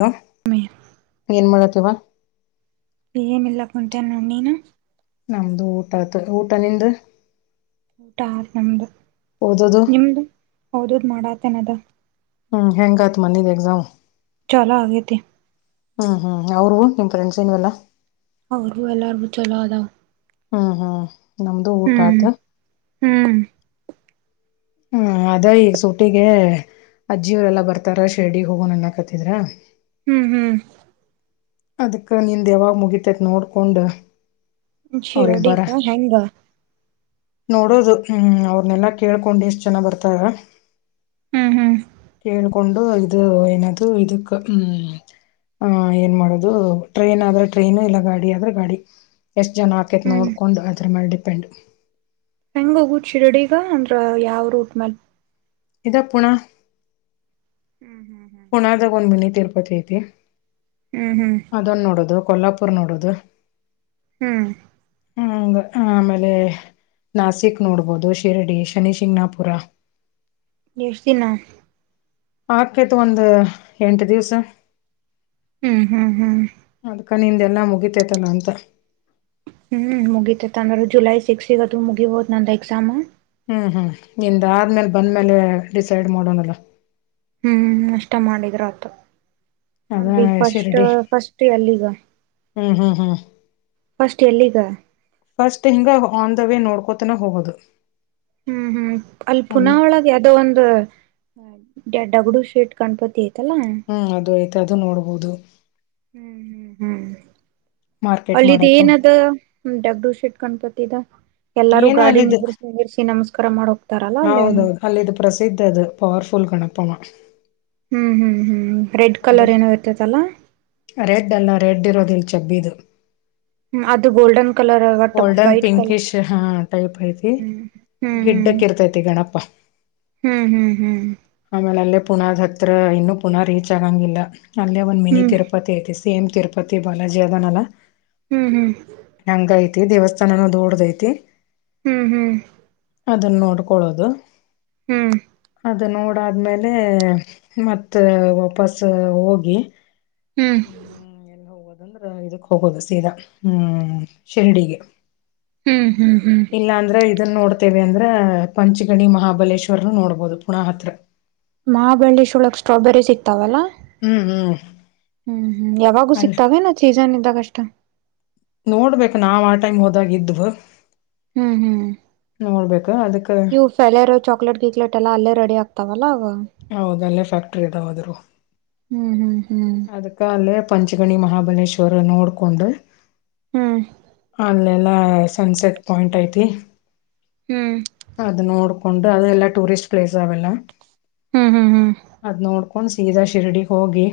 ಹ ಏನ್ ಮಾಡಕತೀವಾ ಎನ್ ಇಲ್ಲಾ ಕುಂತೆ ನ ನೋಡು ನೀನು ನಮ್ದು ಊಟ ಆತ್ ಊಟ ನಿಂದ ಊಟಾ ಆಯ್ತು ನಮ್ದ ಓದೋದು ನಿಮ್ದು ಓದದ್ ಮಾಡಾತನದ ಹ್ಮ್ ಹೆಂಗ ಆಯ್ತು ಮೋನಿ ಎಕ್ಸಾಮ್ ಚಲೋ ಆಗೆತಿ ಹ್ಮ್ ಹ್ಮ್ ಅವ್ರು ಫ್ರೆಂಡ್ಸ್ ಏನ್ವೆಲ್ಲಾ ಅವರು ಎಲ್ಲಾರ್ಗೂ ಚಲೋ ಅದಾವ ಹ್ಮ್ ಹ್ಮ್ ನಮ್ದು ಊಟ ಹ್ಮ್ ಆತ ಹ್ಮ್ ಹ್ಮ ಅದ ಈಗ ಸೂಟಿಗೆ ಅಜ್ಜಿಯವರೆಲ್ಲಾ ಬರ್ತಾರ ಶಿರ್ಡಿ ಹೋಗೋಣನ್ನ ಕತಿದ್ರ ಹ್ಮ್ ಹ್ಮ್ ಅದಕ್ಕ ನಿಂದ್ ಯಾವಾಗ ಮುಗಿತೈತ್ ನೋಡ್ಕೊಂಡ್ ಜಿಡ ಅವ್ರಿಗೆ ಬರ ಹೆಂಗ ನೋಡೋದು ಹ್ಮ್ ಅವ್ರನೆೆಲ್ಲಾ ಕೇಳ್ಕೊಂಡು ಎಷ್ಟು ಜನ ಬರ್ತಾರ ಹ್ಮ್ ಹ್ಮ್ ಕೆೇಳ್ ಕೇಳಕೊಂಡು ಇದು ಏನದು ಇದಕ್ ಹ್ ಆ ಏನ್ ಮಾಡದು ಅದು ಟ್ರೈನ್ ಆದ್ರೆ ಟ್ರೈನು ಇಲ್ಲ ಗಾಡಿ ಆದ್ರೆ ಗಾಡಿ ಎಷ್ಟ್ ಜನ ಆಗ್ತ ಮಾರ್ಕೆಟ್ ಹ್ಮ್ ನೋಡ್ಕೊಂಡು ಅದ್ರ ಮೇಲೆ ಡಿಪೆಂಡ್ ಹೆಂಗ ಹೋಗು ಶಿರಡಿಗ ಅಂದ್ರ ಯಾವ ರೂಟ್ ಮೇಲ್ ಇದು ಪುಣಃ ಹ್ಮ್ ಹ್ಮ್ ಹ್ಮ್ ಪುಣಾದಾಗ ಒಂದ್ ಮಿನಿ ತಿರುಪತಿ ಐತಿ ಹ್ಮ್ ಹ್ಮ್ ಅದೊನ್ ನೋಡೋದು ಕೊಲ್ಲಾಪುರ್ ನೋಡೋದು ಹ್ಮ್ ಹಂಗ ಆಮೇಲೆ ನಾಸಿಕ್ ನೋಡ್ಬೋದು ಶಿರಡಿ ಶನಿಶಿಂಗಣಾಪುರ. ಎಷ್ಟ ದಿನ? ಆಗ್ತೖತು ಒಂದ ಎಂಟು ದಿವ್ಸ. ಹ್ಮ್ ಹ್ಮ್ ಹ್ಮ್ ಅದ್ಕ ನಿಂದೆಲ್ಲಾ ಮುಗಿತೇತನ ಅಂತ. ಹ್ಮ್ ಮುಗಿತೇತ್ ಅಂದ್ರು ಜುಲೈ ಸಿಕ್ಸ್ಗ ಅದು ಮುಗಿಬೊದು ನಂದ್ ಎಕ್ಸಾಮು. ಹ್ಮ್ ಹ್ಮ್ ನಿಂದ್ ಆದ್ಮೇಲ್ ಬಂದ್ಮೇಲೆ ಡಿಸೈಡ್ ಮಾಡೋನಲ್ಲ. ಹ್ಮ್ ಅಷ್ಟ ಮಾಡಿದ್ರಾತು. ಅದ ಅಂದ್ರೀಗ್ ಫಸ್ಟ್ ಶಿರಡಿ ಫಸ್ಟ್ ಎಲ್ಲಿಗ? ಹ್ಮ್ ಹ್ಮ್ ಹ್ಮ್ ಫಸ್ಟ್ ಎಲ್ಲಿಗ? ಫಸ್ಟ್ ಹಿಂಗ ಆನ್ ದ ವೇ ನೋಡ್ಕೋತಾನ ಹೋಗೋದು. ಹ್ಮ್ ಹ್ಮ್ ಅಲ್ಲಿ ಒಂದ್ ಪುನಃ ಒಳಗ್ ಯದೋ ಒಂದು ಡಗಡು ಶೇಟ್ ಗಣಪತಿ ಐತಲ್ಲಾ? ಹ್ಮ್ ಅದು ಐಯ್ತ್ ಅದು ನೋಡ್ಬಹುದು. ಹ್ಮ್ ಹ್ಮ್ ಹ್ಮ್ ಮಾರ್ಕೆಟ್ ಮಾಡಕು ಹಳ್ಳಿದೇನದ? ಡಗಡ ಶೆಟ್ ಗಣ್ಪತಿದ ಎಲ್ಲಾರೂ ಏನ ಅಲ್ಲಿದ್ದು ಗಾಡಿನಿಂದ ಸೇರಿಸಿ ನಮಸ್ಕಾರ ಮಾಡೋಕ್ ಹೌದೌದು ಅಲ್ಲಿದು ಪ್ರಸಿದ್ಧ್ ಅದು ಪವರ್ಫುಲ್ ಗಣಪಮ್ಮ. ಹ್ಮ್ ಹ್ಮ್ ಹ್ಮ್ ರೆಡ್ ಅದ ಕಲರ್ ಏನೋ ಇರ್ತೈತಲ್ಲಾ. ರೆಡ್ ಅಲ್ಲ ರೆಡ್ ಇರೋದಿಲ್ ಚಬ್ಬೀದು. ಅದು ಗೋಲ್ಡನ್ ಕಲರ್ ಒಟ್ ಗೋಲ್ಡನ್ ವೈಟ್ ಕಲರ್ ಪಿಂಕಿಶ್ ಹಾ ಟೖಪ್ ಐತಿ. ಹ್ಮ್ ಹ್ಮ್ ಗಿಡ್ಡಕ್ಕ ಇರ್ತೈತಿ ಗಣಪ. ಹ್ಮ್ ಹ್ಮ್ ಹ್ಮ್ ಆಮೇಲೆ ಅಲ್ಲೇ ಪುನಾದತ್ರ ಇನ್ನೂ ಪುನಾ ರೀಚ್ ಆಗಂಗಿಲ್ಲ ಅಲ್ಲೇ ಒಂದ್ ಮಿನಿ ತಿರುಪತಿ ಐತಿ. ಸೇಮ್ ತಿರುಪತಿ ಬಾಲಾಜಿ ಅದನಲ್ಲ. ಹ್ಮ್ ಹ್ಮ್ ಹಂಗ್ ಐತಿ ದೇವಸ್ಥಾನೂ ದೋಡ್ದ ಐತಿ. ಹ್ಮ್ ಹ್ಮ್ ಅದನ್ನ್ ನೋಡ್ಕೊಳ್ಳೋದು. ಹ್ಮ್ ಅದು ನೋಡಾದ್ಮೇಲೆ ಮತ್ತ ವಾಪಸು ಹೋಗಿ ಹ್ಮ್ ಅಂದ್ರ ಇದಕ್ ಹೋಗೋದು ಸೀದಾ ಹ್ಮ್ ಶಿರ್ಡಿಗೆ. ಹ್ಮ್ ಹ್ಮ್ ಹ್ಮ್ ಇಲ್ಲಾಂದ್ರೆ ಇದನ್ನ್ ನೋಡ್ತೀವಿ ಅಂದ್ರೆ ಪಂಚ್ಗಣಿ ಮಹಾಬಲೇಶ್ವರನೂ ನೋಡ್ಬೋದು ಪುಣಾ ಹತ್ರ. ಮಹಾಬಳ್ಳಿ ಶೋಳಕ್ ಸ್ಟ್ರಾಬೆರಿ ಸಿಗ್ತಾವಲ್ಲಾ. ಹ್ಮ್ ಹ್ಮ್ ಹ್ಮ್ ಹ್ಮ್ ಯಾವಾಗೂ ಅಲ್ಲಿ ಸಿಕ್ತಾವೇನು ಸೀಜನ್ ಇದ್ದಾಗಷ್ಟ? ನೋಡ್ಬೇಕು ನಾವ್ ಆ ಟೈಮ್ ಹೋದಾಗ ಇದ್ವು. ಹ್ಮ್ ಹ್ಮ್ ನೋಡ್ಬೇಕು ಅದಕ್ಕೆ ಪೆಲೆರೋ ಚಾಕ್ಲೇಟ್ ಗೀಕ್ಲೆಟ್ ಎಲ್ಲ ಅಲ್ಲೇ ರೆಡಿ ಆಗ್ತಾವಲ್ಲ ಅವು. ಹೌದ ಅಲ್ಲೇ ಫ್ಯಾಕ್ಟ್ರಿ ಇದವ್ ಅದ್ರವ್. ಹ್ಮ್ ಹ್ಮ್ ಹ್ಮ್ ಕಾಲೇ ಪಂಚ್ಗಣಿ ಮಹಾಬಲೇಶ್ವರ ನೋಡ್ಕೊಂಡು ಹ್ಮ್ ಅಲ್ಲೆಲ್ಲಾ ಸನ್ಸೆಟ್ ಪಾಯಿಂಟ್ ಐತಿ. ಹ್ಮ್ ಅದ ನೋಡ್ಕೊಂಡು ಅದು ಎಲ್ಲಾ ಟೂರಿಸ್ಟ್ ಪ್ಲೇಸ್ ಅವೆಲ್ಲ ಹ್ಮ್ ಹ್ಮ್ ಹ್ಮ್ ಅದ್ ನೋಡ್ ಸೀದಾ ಶಿರಡಿ ಹೋಗಿ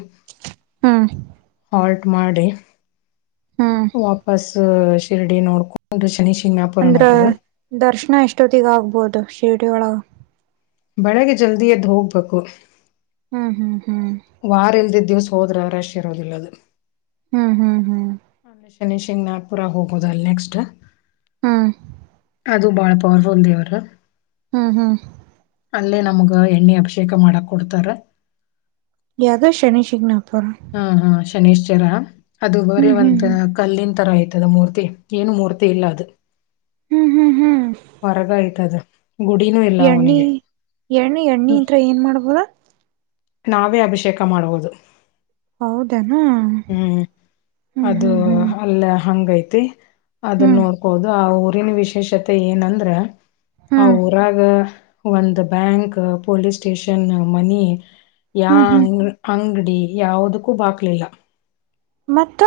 ಹಾ ಹಾಲ್ಟ್ ಮಾಡಿ ಹ್ಮ್ ವಾಪಸ್ ಶಿರ್ಡಿ ನೋಡ್ಕ ಒಂದು ಶನಿ ಶಿಂಗಣಾಪುರ ಅಂದ್ರ ನೋಡುದು ದರ್ಶನ ಎಷ್ಟೊತ್ತಿಗೆ ಆಗ್ಬಹುದು ಶಿರ್ಡಿ ಒಳಗೆ ಬೆಳಗ್ ಜಲ್ದಿ ಎದ್ದು ಹೋಗ್ಬೇಕು ಹ್ಮ್ ಹ್ಮ್ ಹ್ಮ್ ವಾರಲ್ದ ದಿವ್ಸ ಹೋದ್ರೆ ಅವರಾಶ ಇರೋದಿಲ್ಲ ಅದು ಹ್ಮ್ ಹ್ಮ್ ಹ್ಮ್ ನ ಶನಿ ಶಂಗ್ ನಾಗಪುರ ಹೋಗೋದ ಅಲ್ ನೆಕ್ಸ್ಟ್ ಹಾ ಅದು ಬಾಳ ಪವರ್ಫುಲ್ ದೇವರು ಹ್ಮ್ ಹ್ಮ್ ಅಲ್ಲೇ ನಮ್ಗ ಎಣ್ಣೆ ಅಭಿಷೇಕ ಮಾಡಕ್ ಕೊಡ್ತಾರೆ ಯದೋ ಶನಿ ಶಿಕನ ಪರ ಹ್ಮ್ ಹ್ಮ ಶನೇಶ್ವರ ಅದು ಬರಿ ಹ್ಮ್ ಹ್ಮ್ ಒಂತ ಕಲ್ಲಿನ್ ತರ ಐ ಇತದ ಮೂರ್ತಿ ಏನು ಮೂರ್ತಿ ಇಲ್ಲ ಅದು ಹ್ಮ್ ಹ್ಮ್ ಹ್ಮ್ ಹೊರಗ ಯತ ಅದ ಗುಡಿ ಎಣ್ಣಿ ಎಣ್ಣೆ ಎಣ್ಣಿ ಅಂತ ಏನ್ ಮಾಡ್ಬೋದಾ ನಾವೇ ಅಭಿಷೇಕ ಮಾಡುವುದು ಹೌದೇನಾ ಹ್ಮ್ ಹ್ಮ್ ಅದು ಹ್ಮ್ ಹ್ಮ್ ಅಲ್ಲ ಹಂಗೈತಿ ಅದನ್ನ ಹ್ಮ್ ನೋಡ್ಕೋದು ಆ ಊರಿನ ವಿಶೇಷತೆ ಏನಂದ್ರ ಆ ಹ್ಮ್ ಊರಾಗ ಒಂದು ಬ್ಯಾಂಕ್ ಪೊಲೀಸ್ ಸ್ಟೇಷನ್ ಮನಿ ಹ್ಮ್ ಹ್ಮ್ ಯಾಂಗ ಅಂಗಡಿ ಯಾವದಕ್ಕೂ ಬಾಕ್ಲಿಲ್ಲ ಮತ್ತು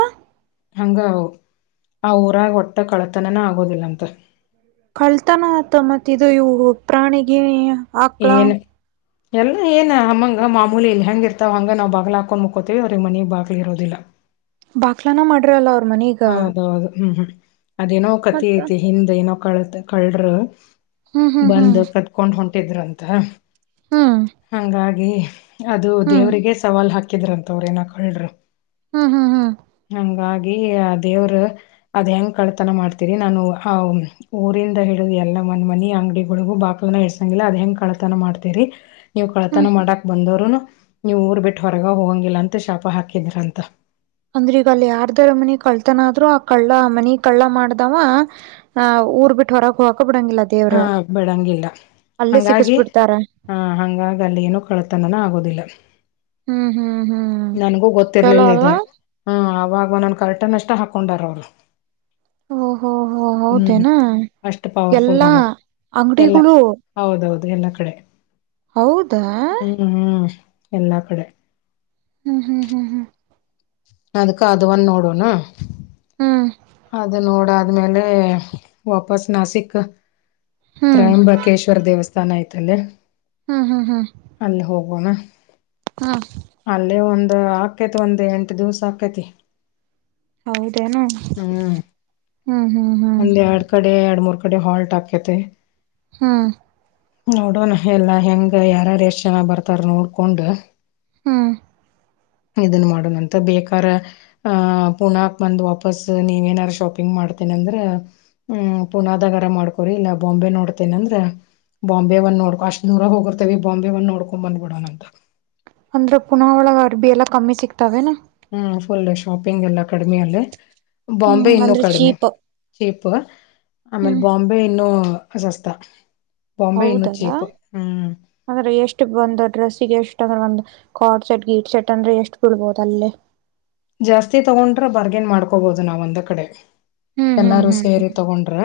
ಹಂಗ ಆ ಊರಾಗ ಒಟ್ಟ ಕಳತನನ ಆಗೋದಿಲ್ಲ ಅಂತ ಕಳ್ತಾನ ಆತ ಮತ್ತ ಇದು ಇವು ಪ್ರಾಣಿಗೆ ಏನು ಎಲ್ಲ ಏನ ಅಮ್ಮಂಗ ಮಾಮೂಲಿ ಇಲ್ಲಿ ಹೆಂಗಗೆ ಇರ್ತಾವ ಹಂಗಗೆ ನಾವು ಬಾಗಲ ಹಾಕೊಂಡ್ ಮುಕೋತೀವಿ ಅವ್ರಿಗೆ ಮನೆಗ್ ಬಾಗಿಲಿ ಇರೋದಿಲ್ಲ ಬಾಕ್ಲಾನ ಮಾಡ್ರರಲ್ಲ ಅವ್ರ ಮನೆಗೆ ಹೌದೌದು ಹ್ಮ್ ಹ್ಮ್ ಅದೇನೋ ಕತಿ ಮತ್ತ ಐತಿ ಹಿಂದ್ ಏನೋ ಕಳತ್ ಕಳರು ಹ್ಮ್ ಹ್ಮ್ ಹ್ಮ್ ಬಂದು ಕತ್ಕೊಂಡ್ ಹೊಂಟಿದ್ರು ಅಂತ ಹ್ಮ್ ಹಂಗಾಗಿ ಅದು ಹ್ಮ್ ದೇವ್ರರಿಗೆ ಸವಾಲ್ ಹಾಕಿದ್ರಂತ ಅವ್ರ ಏನಕ ಹೇಳಲ್ರು ಹ್ಮ್ ಹ್ಮ ಹ್ಮ ಹಂಗಾಗಿ ಆ ದೇವ್ರ ಅದ್ ಹೆಂಗ ಕಳ್ತನ ಮಾಡ್ತೀರಿ ನಾನು ಆ ಊರಿಂದ ಹಿಡಿದು ಎಲ್ಲ ಮಂದ್ ಮನಿ ಅಂಗಡಿಗಳಿಗು ಬಾಕ್ಲನ ಇಡ್ಸಂಗಿಲ್ಲ ಅದ್ ಹೆಂಗ್ ಕಳತನ ಮಾಡ್ತರಿ ನೀವು ಹ್ಮ್ ಕಳತನ ಮಾಡಕ್ ಬಂದೋರುನು ನೀವು ಊರ್ ಬಿಟ್ಟು ಹೊರಗ ಹೋಗಂಗಿಲ್ಲ ಅಂತ ಶಾಪ ಹಾಕಿದ್ರಂತ ಅಂದ್ರ ಈಗ ಅಲ್ಲಿ ಯಾರ್ದಾರ ಮನ ಕಳ್ತನ ಆದ್ ಆ ಕಳ್ಳ ಮನಿ ಕಳ್ಳ ಮಾಡ್ದಾವ ಆ ಊರ್ ಬಿಟ್ಟು ಹೊರಗೆ ಹಕ ಬಿಡಂಗಿಲ್ಲ ಹಾ ದೇವರು ಅಲ್ಲೇ ಸಿಗಸ್ ಬಿಡ್ತಾರ ಹಾ ಹಂಗಾಗಿ ಅಲ್ಲಿ ಏನು ಕಳತನನ ಆಗೋದಿಲ್ಲ ಹ್ಮ್ ಹ್ಮ್ ಹ್ಮ್ ನನ್ಗೂ ಚಲೋ ಗೊತ್ತಿರ್ಲಿಲ್ಲ ಇದೆ ಅಲ್ವಾ ಹ್ಮ್ ಅವಾಗೊನ್ ಕರ್ಟನ್ ಎಷ್ಟ ಹಾಕೊಂಡಾರ ಅವ್ರು. ಓಹೋ ಹೋ ಹೌದೇನಾ ಎ ಇಲಮ ಎಲ್ಲಾ ಹೌದೌದು ಎಲ್ಲಾ ಕಡೆ. ಹೌದಾ ಹ್ಮ್ ಹ್ಮ್ ಎಲ್ಲಾ ಕಡೆ. ಹ್ಮ್ ಹ್ಮ್ ಹ್ಮ್ ಹ್ಮ್ ಅದ್ಕ ಅದು ಒಂದ ನೋಡೋಣ. ಹ್ಮ್ ಅದು ನೋಡಾದ್ಮೇಲೆ ವಾಪಸ್ ನಾಸಿಕ್. ಹ್ಮ್ ತ್ರಯಂಬಕೇಶ್ವರ ದೇವಸ್ಥಾನ ಐತ್ತಲ್ಲೆ. ಹ್ಮ್ ಅಲ್ ಹೋಗೋಣ. ಹ್ಮ ಅಲ್ಲೇ ಒಂದ್ ಆಗ್ತೈತಿ ಒಂದ್ ಎಂಟ ದಿವ್ಸ ಹಾಕೈತಿ. ಹೌದೇನು ಹ್ಮ್ ಹ್ಮ್ ಹ್ಮ್ ಬಾ ಒಂದ್ ಎರಡ್ ಕಡೆ ಎರಡು ಮೂರ್ ಕಡೆ ಹಾಲ್ಟ್ ಹಾಕ್ಯತೆ. ಹ್ಮ ನೋಡೋಣ ಎಲ್ಲಾ ಹೆಂಗ ಯಾರಾರು ಎಷ್ಟ್ ಜನ ಬರ್ತಾರ ನೋಡ್ಕೊಂಡ್. ಹ್ಮ ಇದನ್ ಮಾಡೋಣಂತ ಬೇಕಾರೆ. ಆ್ ಪುಣಕ್ ಬಂದ ವಾಪಸ್ ನೀವ ಏನಾದಾರು ಶಾಪಿಂಗ್ ಮಾಡ್ - ಅಂದ್ರ ಹ್ಮ್ ಪುನಾದಗರ ಮಾಡ್ಕೊರಿ ಇಲ್ಲ ಬಾಂಬೆ ನೋಡ್ತೇನ ಅಂದ್ರ. ಬಾಂಬೆ ಬಂದ ನೋಡ್ಕೊ ಅಷ್ಟು ದೂರ ಹೋಗಿರ್ತವಿ ಬಾಂಬೆ ಒಂದ ನೋಡ್ಕೊ ಬ್ಬಿಡಣ ಅಂತ. ಅಂದ್ರೆ ಪುನ ಒಳ ಅರ್ಬಿ ಎಲ್ಲಾ ಕಮ್ಮಿ ಸಿಕ್ತವೆನಾ. ಹ್ಮ್ ಫುಲ್ ಶಾಪಿಂಗ್ ಎಲ್ಲ ಕಡಿಮೆ ಅಲ್ಲೇ ಹ್ಮ್ ಬಾಂಬೆ ಇನ್ನುೂ ಅಂದ್ರೆ ಕಡಿಮೆ. ಚೀಪ್ ಚೀಪ್ ಆಮೇಲ್ ಹ್ಮ್ ಬಾಂಬೆ ಇನ್ನುೂಸಸ್ತ. ಬಂಬೆ ಇನ್ನೂ ಹೌದದಾ ಚಿಪು ಹ್ಮ್ ಅಂದ್ರೆ ಎಷ್ಟು ಬಂದು ಡ್ರೆಸ್ಸಿಗೆ ಎಷ್ಟು ಅಂದ್ರೆ ಒಂದು ಕಾರ್ಡ್ ಸೆಟ್ ಗೀಟ್ ಸೆಟ್ ಅಂದ್ರೆ ಎಷ್ಟು ಬೀಳ್ಬಹುದು ಅಲ್ಲೇ. ಜಾಸ್ತಿ ತಗೊಂಡ್ರ ಬರ್ಗೇನ್ ಮಾಡ್ಕೋಬಹದು ನಾವ ಒಂದ್ ಕಡೆ. ಹ್ಮ್ ಹ್ಮ್ ಎಲ್ಲಾರು ಹ್ಮ್ ಸೇರಿ ಹ್ಮ್ ತಗೊಂಡ್ರ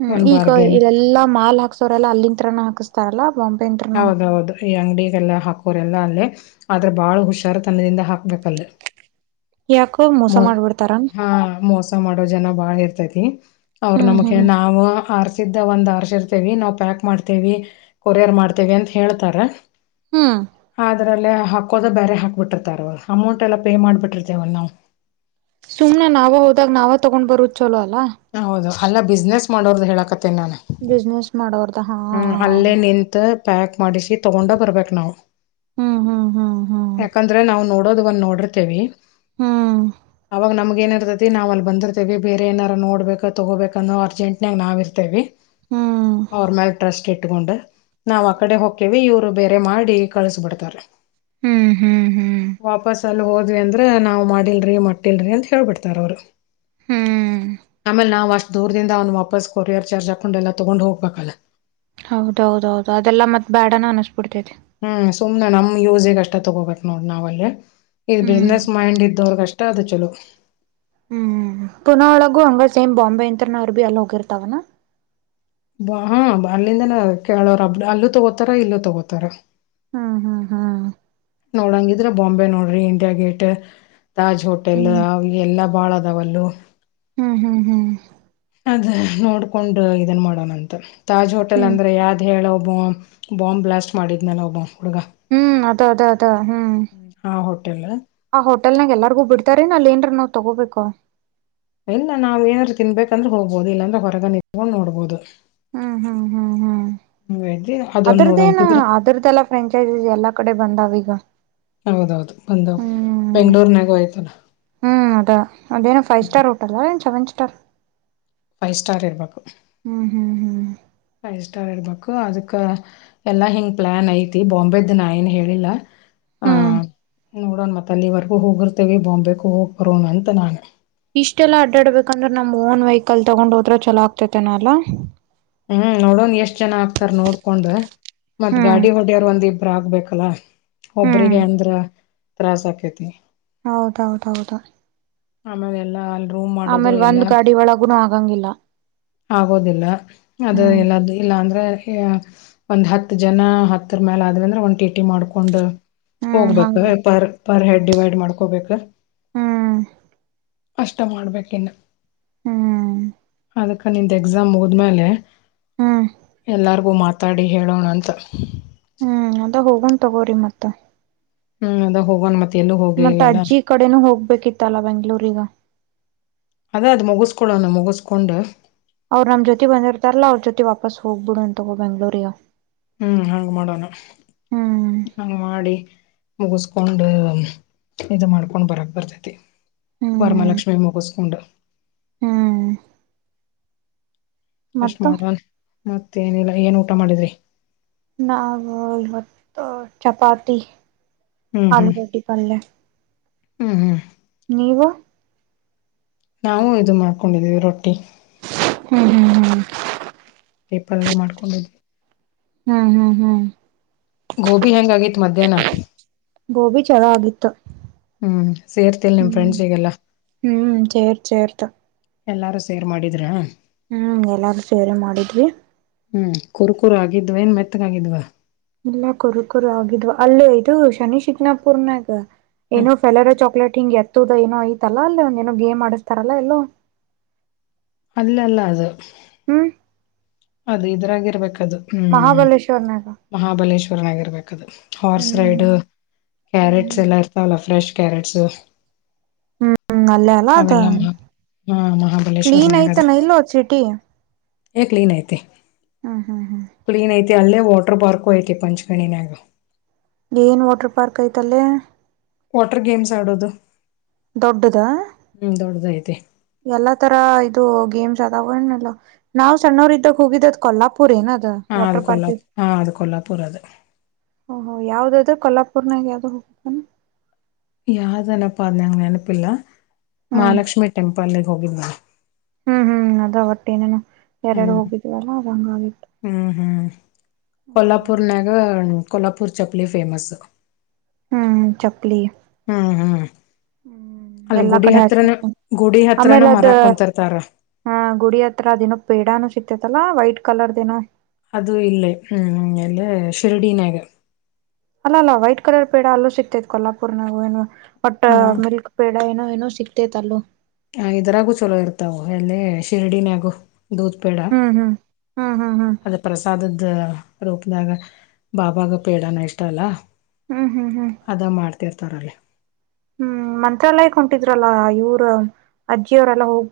ಹ್ಮ್ ಒಂದ್ ಈಗ ಬಾರ್ಗೇನ್ ಇದೆಲ್ಲಾ ಮಾಲ್ ಹಾಕ್ಸ ದರೆಲ್ಲ ಅಲ್ಲಿಂದ ತರ ಹಾಕಸ್ತಾರಲ್ಲ ಬಾಂಬ್ ಹೌದೌದು ಈ ಅಂಗಡಿಗೆಲ್ಲಾ ಹಾಕೋರೆ ಎಲ್ಲಾ ಅಲ್ಲೇ ಆದ್ರೆ ಬಾಳ ಹುಷಾರ ತನದಿಂದ ಹಾಕ್ಬೇಕಲ್ಲಿ. ಯಾಕೋ ಮೋಸ ಮೊ ಮಾಡ್ಬಿಡ್ತಾರ ಹಾ ಮೊಸ ಅರ್ಥ ಮಾಡೋ ಜನ ಬಾಳ ಇರ್ತೈತಿ ಅವ್ರ ಹ್ಮ್ ನಮಗೆ ಹ್ಮ್ ನಾವ ಸಿದ್ಧ ಒಂದ್ ಆರ್ಶ ಇರ್ತೇವಿ ನಾವ್ ಪ್ಯಾಕ್ ಮಾಡ್ತೇವಿ ಕೊರಿಯರ್ ಮಾಡ್ತೇವಿ ಅಂತ ಹೇಳ್ತಾರೆ. ಹ್ಮ ಅದರಲ್ಲೇ ಹಾಕ್ಕೋದ ಬೇರೆ ಹಾಕ್ಬಿಟ್ಟಿರ್ತಾರೆ ಅವರು ಅಮೌಂಟ್ ಎಲ್ಲ ಪೇ ಮಾಡಿಬಿಟ್ಟಿರ್ತೇವಲ್ಲ ನಾವು. ಸುಮ್ನೆ ನಾವೆ ಹೋದಾಗ ನಾವೆ ತಗೊಂಡ್ ಬರುದ್ ಚಲೋ ಅಲ್ಲಾ. ಹ ಹೌದು ಅಲ್ಲಾ ಬಿಸ್ನೆಸ್ ಮಾಡೋರ್ದು ಹೇಳಕತ್ತೇನೆ ನಾನು. ಬಿಸ್ನೆಸ್ ಮಾಡೋರ್ದ ಹಾ ಹ್ಮ್ ಅಲ್ಲೇ ನಿಂತ ಪ್ಯಾಕ್ ಮಾಡಿಸಿ ತಗೊಂಡ ಬರ್ಬೇಕ ನಾವು. ಹ್ಮ್ ಹ್ಮ್ ಹ್ಮ್ ಹ್ಮ್ [inaudible] ಎಕ ಅಂದ್ರೆನಾ ವ್ ನೋಡೋದ್ ಒಂದ್ ನೋಡಿರ್ತೇವಿ ಹ್ಮ್ ಅವಾಗ ನಮಗ ಏನರ್ ನಾವ್ ಅಲ್ಲಿ ಬಂದಿರ್ತೇವೆ ಬೇರೆ ಏನಾರ ನೋಡ್ಬೇಕು ತಗೋಬೇಕ ಅನ್ನೋ ಅರ್ಜೆಂಟ್ನಾಗ ನಾವ್ ಇರ್ತೇವಿ. ಹ್ಮ್ ಅವರ್ಮಲ್ ಟ್ರಸ್ಟ್ ಇಟ್ಕೊಂಡ್ ನಾವ್ ಆ ಕಡೆ ಹೋಗ ಇವರು ಬೇರೆ ಮಾಡಿ ಕಳಸ್ಬಿಡ್ತಾರೆ ಹ್ಮ್ ಹ್ಮ್ ಹ್ಮ್ ವಾಪಸ್ ಸಲ್ ಹೋದ್ವಿ ಅಂದ್ರ ನಾವ್ ಮಾಡಿಲ್ರಿ ಮಟ್ಟಿಲ್ರರಿ ಅಂತ ಹೇಳೇಳ್ಬಿಡ್ತಾರ ಅವರು ಹ್ಮ್ ಆಮೇಲೆ ನಾವ್ ಅಷ್ಟ್ ದೂರ್ದಿಂದ ಅವ್ನ್ ವಾಪಸ್ ಕೊರಿಯರ್ ಚಾರ್ಜ್ ಹಾಕೊಂಡು ಎಲ್ಲಾ ತಗೊಂಡ್ ಹೋಗ್ಬೇಕಲ್ಲ ಹೌದೌದೌದು ಅದೆಲ್ಲಾ ಮತ್ತತ್ ಬೇಡನ ಅನಿಸಬಿಡ್ತೇತಿ ಹ್ಮ್ ಸುಮ್ನೆ ನಮ್ ಯೂಸಿಗೆ ಅಷ್ಟ ತಗೋಬೇಕಕ್ ನೋಡ ನಾವ್ ಅಲ್ಲಿ ಇ್ ಹ್ಮ್ ಬಿಸ್ನೆಸ್ ಮೈಂಡ್ ಇದ್ದವರ್ಗ್ ಅಷ್ಟ ಊಟ ಅದ ಚಲೋ ಹ್ಮ್ ಪುನ ಒಳಗು ಹಂಗ ಬಾಂಬೆ ಅಂಂತನರ್ ಭಿ ಅಲ್ಲಿ ಹೋಗಿರ್ತವನಾ ಬ ಹಾ ಅಲ್ಲಿಂದನ ಕೇಳೋರಬ್ ಅಲ್ಲೂ ತಗೋತಾರ ಇಲ್ಲೂ ತಗೋತಾರ ಹಾ ಹಾ ಹಾ ನೋಡಂಗಿದ್ರೆ ಬಾಂಬೆ ನೋಡ್ರಿ ಇಂಡಿಯಾ ಗೇಟ್ ತಾಜ್ ಹೋಟೆಲ್ ಹ್ಮ್ ಎಲ್ಲ ಭಾಳದವಲ್ಲೂ ಹ್ಮ್ ಹ್ಮ್ ಹ್ಮ್ ಅದ ನೋಡ್ಕೊಂಡು ಇದನ್ ಮಾಡೋಣಂತ ತಾಜ್ ಹೋಟೆಲ್ ಹ್ಮ್ ಅಂದ್ರೆ ಯ ಅಂತ ಹೇಳ ಬ ಬಾಂಬ್ ಬ್ಲಯಾಸ್ಟ್ ಮಾಡಿದ್ನಲೆ ಒಬ್ಬ ಹುಡುಗ ಹ್ಮ್ ಅದ ಅದ ಅದ ಹ್ಮ್ ಆ ಹೋಟೆಲ್ ಆ ಹೋಟಲ್ನ ಎಲ್ಲಾರ್ಗು ಬಿಡ್ತಾರ ನ ಅಲ್ಲಿ ನ್ರ ನಾವ್ ತಗೋಬೇಕು ಇಲ್ಲ ನಾವ್ ಏನಾದ್ರು ತಿನ್ಬೇಕಂದ್ರೆ ಹೋಗ್ಬೋುದು ಇಲ್ಲಾಂದ್ರೆ ಹೊರಗ ನಿಕೊಂಡು ನೋಡ್ಬೋದು ಹ್ಮ್ ಹ್ಮ್ ಹ್ಮ್ ಹ್ಮ್ ಹಂಗಾಗಿ ಅದೊಂದ್ ಅದ್ರದ್ದೇನ ನೋಡಂಗಿದ್ರ ಅದ್ರದ್ದಲ್ಲ ಫ್ರಾಂಚೈಸೀಸ್ ಎಲ್ಲಾ ಕಡೆ ಬಂದಾವೀಗ ಹೌದೌದು ಬಂದವು ಬೆಂಗ್ಳೂರ್ನಾಗು ಆಯ್ತನ ಹ್ಮ್ ಅದ ಅದೇನು ಫೈವ್ ಸ್ಟಾರ್ ಹೋಟಲ್ ಏನು ಸೆವೆನ್ ಸ್ಟಾರ್ ಫೈವ್ ಸ್ಟಾರ್ ಇರಬೇಕು ಹ್ಮ್ ಹ್ಮ್ ಹ್ಮ ಫೈವ್ ಸ್ಟಾರ್ ಇರ್ಬೇಕು ಅದಕ್ಕೆ ಎಲ್ಲಾ ಹಿಂಗ್ ಪ್ಲಾನ್ ಐತಿ ಬಾಂಬೆ್ದ ನಾ ಏನ್ ಹೇಳಿಲ್ಲಾ ಆ ಹ್ಮ್ ನೋಡೋಣ ಮತ್ತ ಅಲ್ಲಿವರೆಗೂ ಹೋಗಿರ್ತೇವಿ ಬಾಂಬೆಗೂ ಹೋಗ್ ಬರೋಣ ಅಂತ ನಾನು ಇಷ್ಟೆಲ್ಲ ಅಡ್ಡಾಡ್ಬೇಕಂದ್ರೆ ನಮ್ ಓನ್ ವೆಹಿಕಲ್ ತಗೊಂಡ್ ಹೋದ್ರೆ ಚಲೋ ಆಗ್ತೈತೆೇನಲ್ಲಾ ಹ್ಮ್ ನೋಡನ್ ಎಷ್ಟ್ ಚನ ಆಗ್ತಾರ ನೋಡ್ಕೊಂಡ್ ಮತ್ ಹ್ಮ್ ಗಾಡಿ ಹೊಡ್ಯರು ಒಂದ ಇಬ್ರ ಆಗ್ಬೇಕಲ್ಲ ಹ್ಮ್ ಒಬ್ರಿಗೆ ಅಂದ್ರ ತ್ರಾಸ ಆಕೇತಿ ಹೌದೌದೌದು ಆಮದೆ ಎಲ್ಲ ಆ ಆಮೇಲ್ ಒಂದ್ ಗಾಡಿ ಒಳಗುನು ಆಗಂಗಿಲ್ಲ ಆಗೋದಿಲ್ಲ ಅದು ಹ್ಮ್ ಎಲ್ಲ ಇಲ್ಲ ಅಂದ್ರೆ ಒಂದ್ ಹತ್ ಜನ ಹತ್ತರ ಮೇಾಲ ಆದ್ ಅಂದ್ರೆ ಒಂದ ಟಿ ಟಿ ಮಾಡ್ಕೊಂಡ್ ಹ್ಮ್ ಹೋಗ್ಬೇಕ ಹಂಗೆ ಪರ್ ಪರ್ ಹೆಡ್ ಡಿವೈಡ್ ಮಾಡ್ಕೋಬೇಕ ಹ್ಮ್ ಅಷ್ಟ ಮಾಡ್ಬೇಕ ಇನ್ನು ಹ್ಮ್ ನಿಂದ ಎಕ್ಸಾಮ್ ಹೋದ್ಮೇಲೆ ಹ್ಮ್ ಎಲ್ಲಾರ್ಗು ಮಾತಾಡಿ ಹೇಳೋಣ ಅಂತ ಹ್ಮ್ ಅದ ಹೋಗೊಂಡ್ ತಗೋರಿ ಮತ್ತತ್ ಹ್ಮ್ ಅದ ಹೋಗಣ ಮತ್ತೆ ಎಲ್ಲೂ ಹೋಗೇ ಮತ್ತತ್ ಇಲ್ಲಲ್ಲ ಅಜ್ಜಿ ಕಡೆನೂ ಹೋಗ್ಬೇಕಿತ್ತಲ್ಲಾ ಬೆಂಗ್ಳೂರಿಗ ಅದೇ ಅದು ಮುಗಿಸ್ಕೊಳೋಣ ಮುಗಿಸ್ಕೊಂಡು ಅವ್ ನಮ್ ಜೊ ಬಂದರ್ತಾರಲ್ಲ ಅವ್ರ ಜೊ ವಾಪಸ್ ಹೋಗ್ಬ ಬಿಡು ಅ ತಗೋ ಬೆಂಗ್ಗಳೂರಿಗ ಹ್ಮ್ ಹಂಗ ಮಾಡೋಣ ಹ್ಮ್ ಹಂಗ ಮಾಡಿ ಮುಗಿಸಕೊಂಡ್ ಇದ ಮಾಡ್ಕೊಂಡ್ ಬರಕ್ ಬರ್ತೈತಿ. ಹ್ಮ್ ವರಮಾಲಕ್ಷ್ಮಿ ಮುಗಸ್ಕೊಂಡು ಹ್ಮ್ ಅಷ್ಟ್ ಮತ್ತ ಮಾಡಲ್ ಮತ್ತೇನಿಲ್ಲ ಏನ್ ಊಟ ಮಾಡಿದ್ರಿ ನಾವ ಇವತ್ತ ಚಪಾತಿ ಹ್ಮ್ ಹ್ಮ್ ಆಲೂಗಡ್ಡಿ ಪಲ್ಯ ಹ್ಮ್ ಹ್ಮ್ ನೀವು ನಾವು ಇದು ಮಾಡ್ಕೊಂಡಿದ್ದೀವಿ ರೊಟ್ಟಿ ಹ್ಮ್ ಹ್ಮ್ ಹ್ಮ್ ಪೀಪಲ್ಲೇ ಮಾಡ್ಕೊಂಡಿದ್ವಿ. ಹ್ಮ್ ಹ್ಮ್ ಹ್ಮ್ ಗೋಬಿ ಹೆಂಗ ಆಗಿತ್ತ ಮಧ್ಯಾಹ್ನ ಗೋಬಿ ಚಲೋ ಆಗಿತ್ತ ಹ್ಮ್ ಸೇರ್ತಿಲ್ ನಿಮ್ ಫ್ರೆಂಡ್ಸಗೆಲ್ಲ. ಹ್ಮ್ ಸೇರ್ ಸೇರ್ತ ಎಲ್ಲಾರು ಸೇರ್ ಮಾಡಿದ್ರ ಹ್ಮ್ ಎಲ್ಲಾರೂ ಸೇರೆ ಮಾಡುದರಿ ಹ್ಮ್ ಕುರುಕುರು ಆಗಿದ್ವ ಏನ್ ಮೆತ್ತಗ ಆಗಿದ್ವಾ. ಇಲ್ಲ ಕುರು ಕುರು ಆಗಿದ್ವ ಅಲ್ಲ ಇದು ಶನಿ ಶಿಕನಾಪುರ್ನಾಗ. ಏನೋ ಫೆಲರೋ ಚಾಕ್ಲೇಟ್ ಹಿಂಗ ಎತ್ತದ ಏನೋ ಐತಲ್ಲ ಒಂದ ಏನೋ ಗೇಮ್ ಆಡಸ್ತಾರಲ್ಲ ಎಲ್ಲೋ ಅಲ್ಲ ಅಲ್ಲ ಅದು ಹ್ಮ್ ಅದ ಇದ್ರಾಗ ಇರಬೇಕ ಅದು ಮಹಾಬಲೇಶ್ವನ. ಮಹಾಬಲೇಶ್ವರನಗರ್ಬೇಕದು ಹಾರ್ಸ್ ಹ್ಮ್ ರೈಡ್ ಹ್ಮ್ ಕ್ಯಾರೆಟ್ಸ್ ಹ್ಮ್ ಎಲ್ಲ ಇ ಅವೌಲ್ಲ ಫ್ರೆಶ್ ಕ್ಯಾರೆಟ್ಸು. ಹ್ಮ್ ಅಲ್ಲೇ ಅಲ್ಲ ಅದ ಅವೆಲ್ಲ ಮಾ ಹಾ ಮಹಾಬಲೇಶ್ವರ್ನೇಗ ಅದಾವ ಚೀಟಿ ಏ ಕ್ಲೀನ್ ಐತಿ ಹಾ ಹಾ ಹಾ ಕ್ಲೀನ್ ಐತಿ ಅಲ್ಲೇ ವಾಟರ್ ಪಾರ್ಕ್ ಐತಿ ಪಂಚಕಣಿನ್ಯಾಗ ಏನ್ ವಾಟರ್ ಪಾರ್ಕ್ ಐತಲ್ಲೇ ವಾಟರ್ ಗೇಮ್ಸ್ ಆಡೋದು ದೊಡ್ಡದ ಹ್ಮ್ ದೊಡ್ಡದ ಐತಿ ಎಲ್ಲಾ ತರ ಇದು ಗೇಮ್ಸ್ ಅದಾವ ಏನ ಇಲ್ಲ ನಾವ್ ಸಣ್ಣವರ್ ಇದ್ದಾಗ ಹೋಗಿದ್ದದ್ ಕೊಲ್ಲಾಪುರ್ ಏನ ಅದು ಹ ಅದು ಕೊಲ್ಲಾ ಹ ಅದು ಕೊಲ್ಲಾಪುರ ಓಹೋ ಯಾವುದದು ಕೊಲ್ಲಾಪುರನಾಗ್ ಯಾವದ ಹ ಯಾವ್ದನಪಾ ಅದ್ ನಂಗ ನೆನಪಿಲ್ಲ ಮಹಾಲಕ್ಷ್ಮಿ ಟೆಂಪಲ್ ಗೆ ಹೋಗಿದ್ ನಾ ಹ್ಮ್ ಹ್ಮ್ ಅದ ಒಟ್ಟಏನನು ಯಾರಾರ ಹ್ಮ್ ಹೋಗಿದಿರಲ್ಲ ಅದ ಹಂಗ ಆಗಿತ್ತು. ಹ್ಮ್ ಹ್ಮ್ ಕೊಲ್ಲಾಪುರ್ ನ್ಯಾಗ ಕೊಲ್ಲಾಪುರ ಚಪ್ಪಲಿ ಫೇಮಸ್. ಹ್ಮ್ ಚಪ್ಪಲಿ. ಹ್ಮ್ ಹ್ಮ್ ಹ್ಮ್ ಅಲ್ಲಿ ಎಲ್ಲಾ ಗುಡಿ ಕಡೆ ಹಚ್ಕ ಹತ್ರನ ಕುಂತ ಗುಡಿ ಹತ್ರನ ಆಮೇಲೆ ಅದ ಮರಾಕ್ ಕುಂತಿರ್ತಾರ ಹಾ ಗುಡಿ ಹತ್ರ ಅದೇನ ಪೇಡಾನ ಸಿಕ್ತೇತಲ್ಲಾ ವೈಟ್ ಕಲರ್ ದೆನೋ ಅದು ಇಲ್ಲೇ ಹ್ಮ್ ಆಮೇಲೆ ಶಿರಡಿನ್ಯಾಗೆ ಅಲ್ಲ ಅಲ್ಲ ವೈಟ್ ಕಲರ್ ಪೇಡ ಅಲ್ಲೂ ಸಿಕ್ತೇತ್ ಕೊಲ್ಲಾಪುರ್ ನಾಗ ಒಟ್ಟ ಹ ಮಿಲ್ಕ್ ಪೇಡ ಏನೋ ಏನೋ ಸಿಕ್ತೇತ್ ಅಲ್ಲೋ ಹ ಇದ್ರಾಗು ಚಲೋ ಇರ್ತಾವ ಎಲ್ಲ ಶಿರ್ಡಿನಾಗು ದೂದ್ ಪೇಡ ಹ್ಮ್ ಹ್ಮ್ ಹ್ಮ್ ಹ್ಮ್ ಹ್ಮ್ ಅದ ಪ್ರಸಾದದ ರೂಪದಾಗ ಬಾಬಾಗ ಪೇಡನ ಇಷ್ಟ ಅಲ್ಲ. ಹ್ಮ್ ಹ್ಮ್ ಹ್ಮ್ ಅದ ಮಾಡ್ತಿರ್ತಾರ ಅಲ್ಲೆ ಹ್ಮ್ ಮಂತ್ರಾಲಯಕ್ ಹೊಂಟೀದ್ರಲ್ಲ ಇವರು ಅಜ್ಜಿ ಅವರೆಲ್ಲಾ ಹೋಗ್